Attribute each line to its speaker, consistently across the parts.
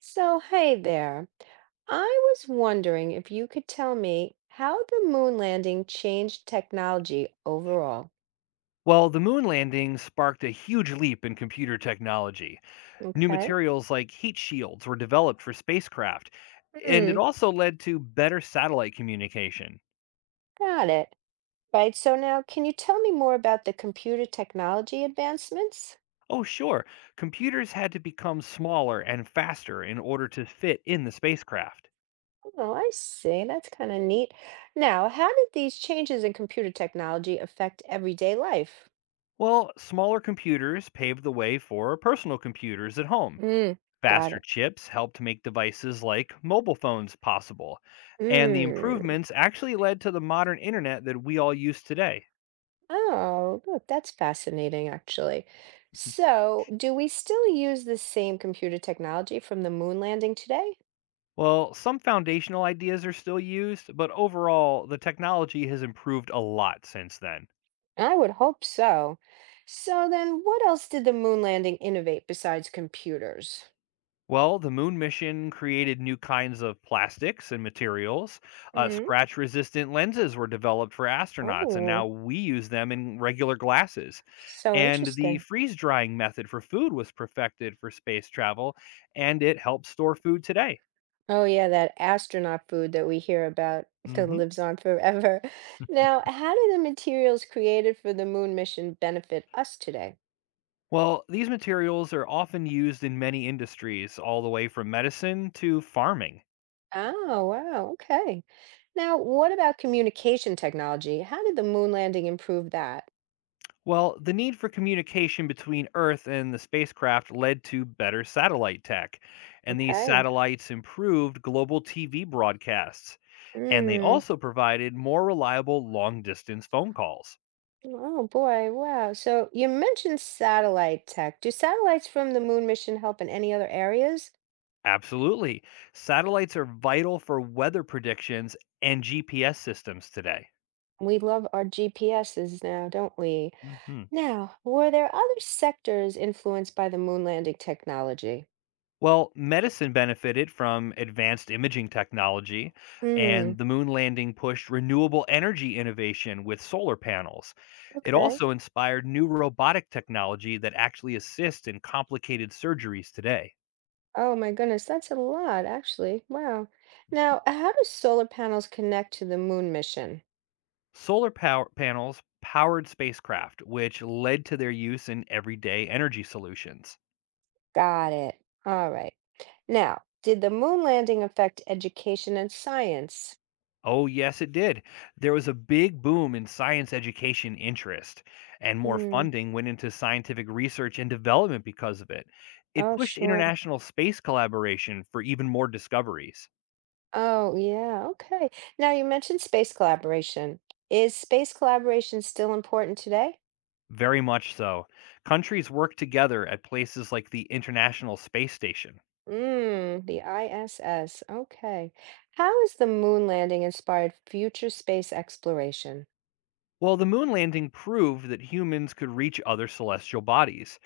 Speaker 1: So, hey there. I was wondering if you could tell me how the moon landing changed technology overall.
Speaker 2: Well, the moon landing sparked a huge leap in computer technology. New
Speaker 1: Okay.
Speaker 2: materials like heat shields were developed for spacecraft, and it
Speaker 1: Hmm,
Speaker 2: also led to better satellite communication.
Speaker 1: got it. Right, so now can you tell me more about the computer technology advancements?
Speaker 2: Oh, sure, computers had to become smaller and faster in order to fit in the spacecraft.
Speaker 1: Oh, I see. That's kind of neat. Now, how did these changes in computer technology affect everyday life?
Speaker 2: Well, smaller computers paved the way for personal computers at home.
Speaker 1: Hmm, got
Speaker 2: Faster
Speaker 1: it.
Speaker 2: chips helped make devices like mobile phones possible. And the
Speaker 1: Hmm.
Speaker 2: improvements actually led to the modern internet that we all use today.
Speaker 1: Oh, look, that's fascinating, actually. So, do we still use the same computer technology from the moon landing today?
Speaker 2: Well, some foundational ideas are still used, but overall, the technology has improved a lot since then.
Speaker 1: I would hope so. So then, what else did the moon landing innovate besides computers?
Speaker 2: Well, the moon mission created new kinds of plastics and materials.
Speaker 1: Mm.
Speaker 2: Scratch resistant lenses were developed for astronauts, and now
Speaker 1: Oh,
Speaker 2: we use them in regular glasses.
Speaker 1: so
Speaker 2: And the
Speaker 1: interesting.
Speaker 2: freeze drying method for food was perfected for space travel, and it helps store food today.
Speaker 1: Oh, yeah, that astronaut food that we hear about that
Speaker 2: Hmm.
Speaker 1: lives on forever. Now, how do the materials created for the moon mission benefit us today?
Speaker 2: Well, these materials are often used in many industries, all the way from medicine to farming.
Speaker 1: Oh, wow, okay. Now, what about communication technology? How did the moon landing improve that?
Speaker 2: Well, the need for communication between Earth and the spacecraft led to better satellite tech, and these
Speaker 1: Okay.
Speaker 2: satellites improved global TV broadcasts, and they
Speaker 1: Mm.
Speaker 2: also provided more reliable long distance phone calls.
Speaker 1: Oh boy, wow. So you mentioned satellite tech. Do satellites from the moon mission help in any other areas?
Speaker 2: Absolutely. Satellites are vital for weather predictions and GPS systems today.
Speaker 1: We love our GPSs now, don't we?
Speaker 2: Mhm.
Speaker 1: Now, were there other sectors influenced by the moon landing technology?
Speaker 2: Well, medicine benefited from advanced imaging technology, and
Speaker 1: Hmm.
Speaker 2: the moon landing pushed renewable energy innovation with solar panels. It
Speaker 1: Okay.
Speaker 2: also inspired new robotic technology that actually assists in complicated surgeries today.
Speaker 1: Oh my goodness, that's a lot, actually. Wow. Now, how do solar panels connect to the moon mission?
Speaker 2: Solar power panels powered spacecraft, which led to their use in everyday energy solutions.
Speaker 1: Got it. All right. Now, did the moon landing affect education and science?
Speaker 2: Oh, yes, it did. There was a big boom in science education interest, and more
Speaker 1: Hmm.
Speaker 2: funding went into scientific research and development because of it. It
Speaker 1: Oh,
Speaker 2: pushed
Speaker 1: sure.
Speaker 2: international space collaboration for even more discoveries.
Speaker 1: Oh, yeah. Okay. Now, you mentioned space collaboration. Is space collaboration still important today?
Speaker 2: Very much so. Countries worked together at places like the International Space Station.
Speaker 1: Mm, the ISS. Okay. How has the moon landing inspired future space exploration?
Speaker 2: Well, the moon landing proved that humans could reach other celestial bodies.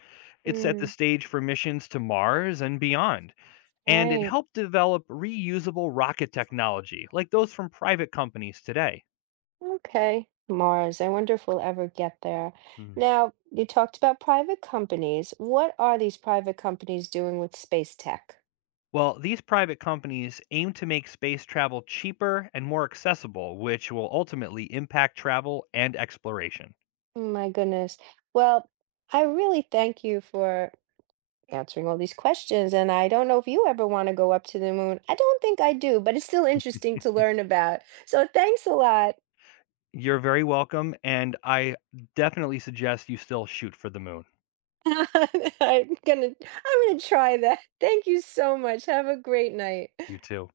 Speaker 2: It set the
Speaker 1: Mm,
Speaker 2: stage for missions to Mars and beyond, and it
Speaker 1: right.
Speaker 2: helped develop reusable rocket technology like those from private companies today.
Speaker 1: Okay, Mars. I wonder if we'll ever get there.
Speaker 2: Mm.
Speaker 1: Now, you talked about private companies. What are these private companies doing with space tech?
Speaker 2: Well, these private companies aim to make space travel cheaper and more accessible, which will ultimately impact travel and exploration.
Speaker 1: My goodness. Well, I really thank you for answering all these questions. And I don't know if you ever want to go up to the moon. I don't think I do, but it's still interesting to learn about. So thanks a lot.
Speaker 2: You're very welcome, and I definitely suggest you still shoot for the moon.
Speaker 1: I'm gonna try that. Thank you so much. Have a great night.
Speaker 2: You too.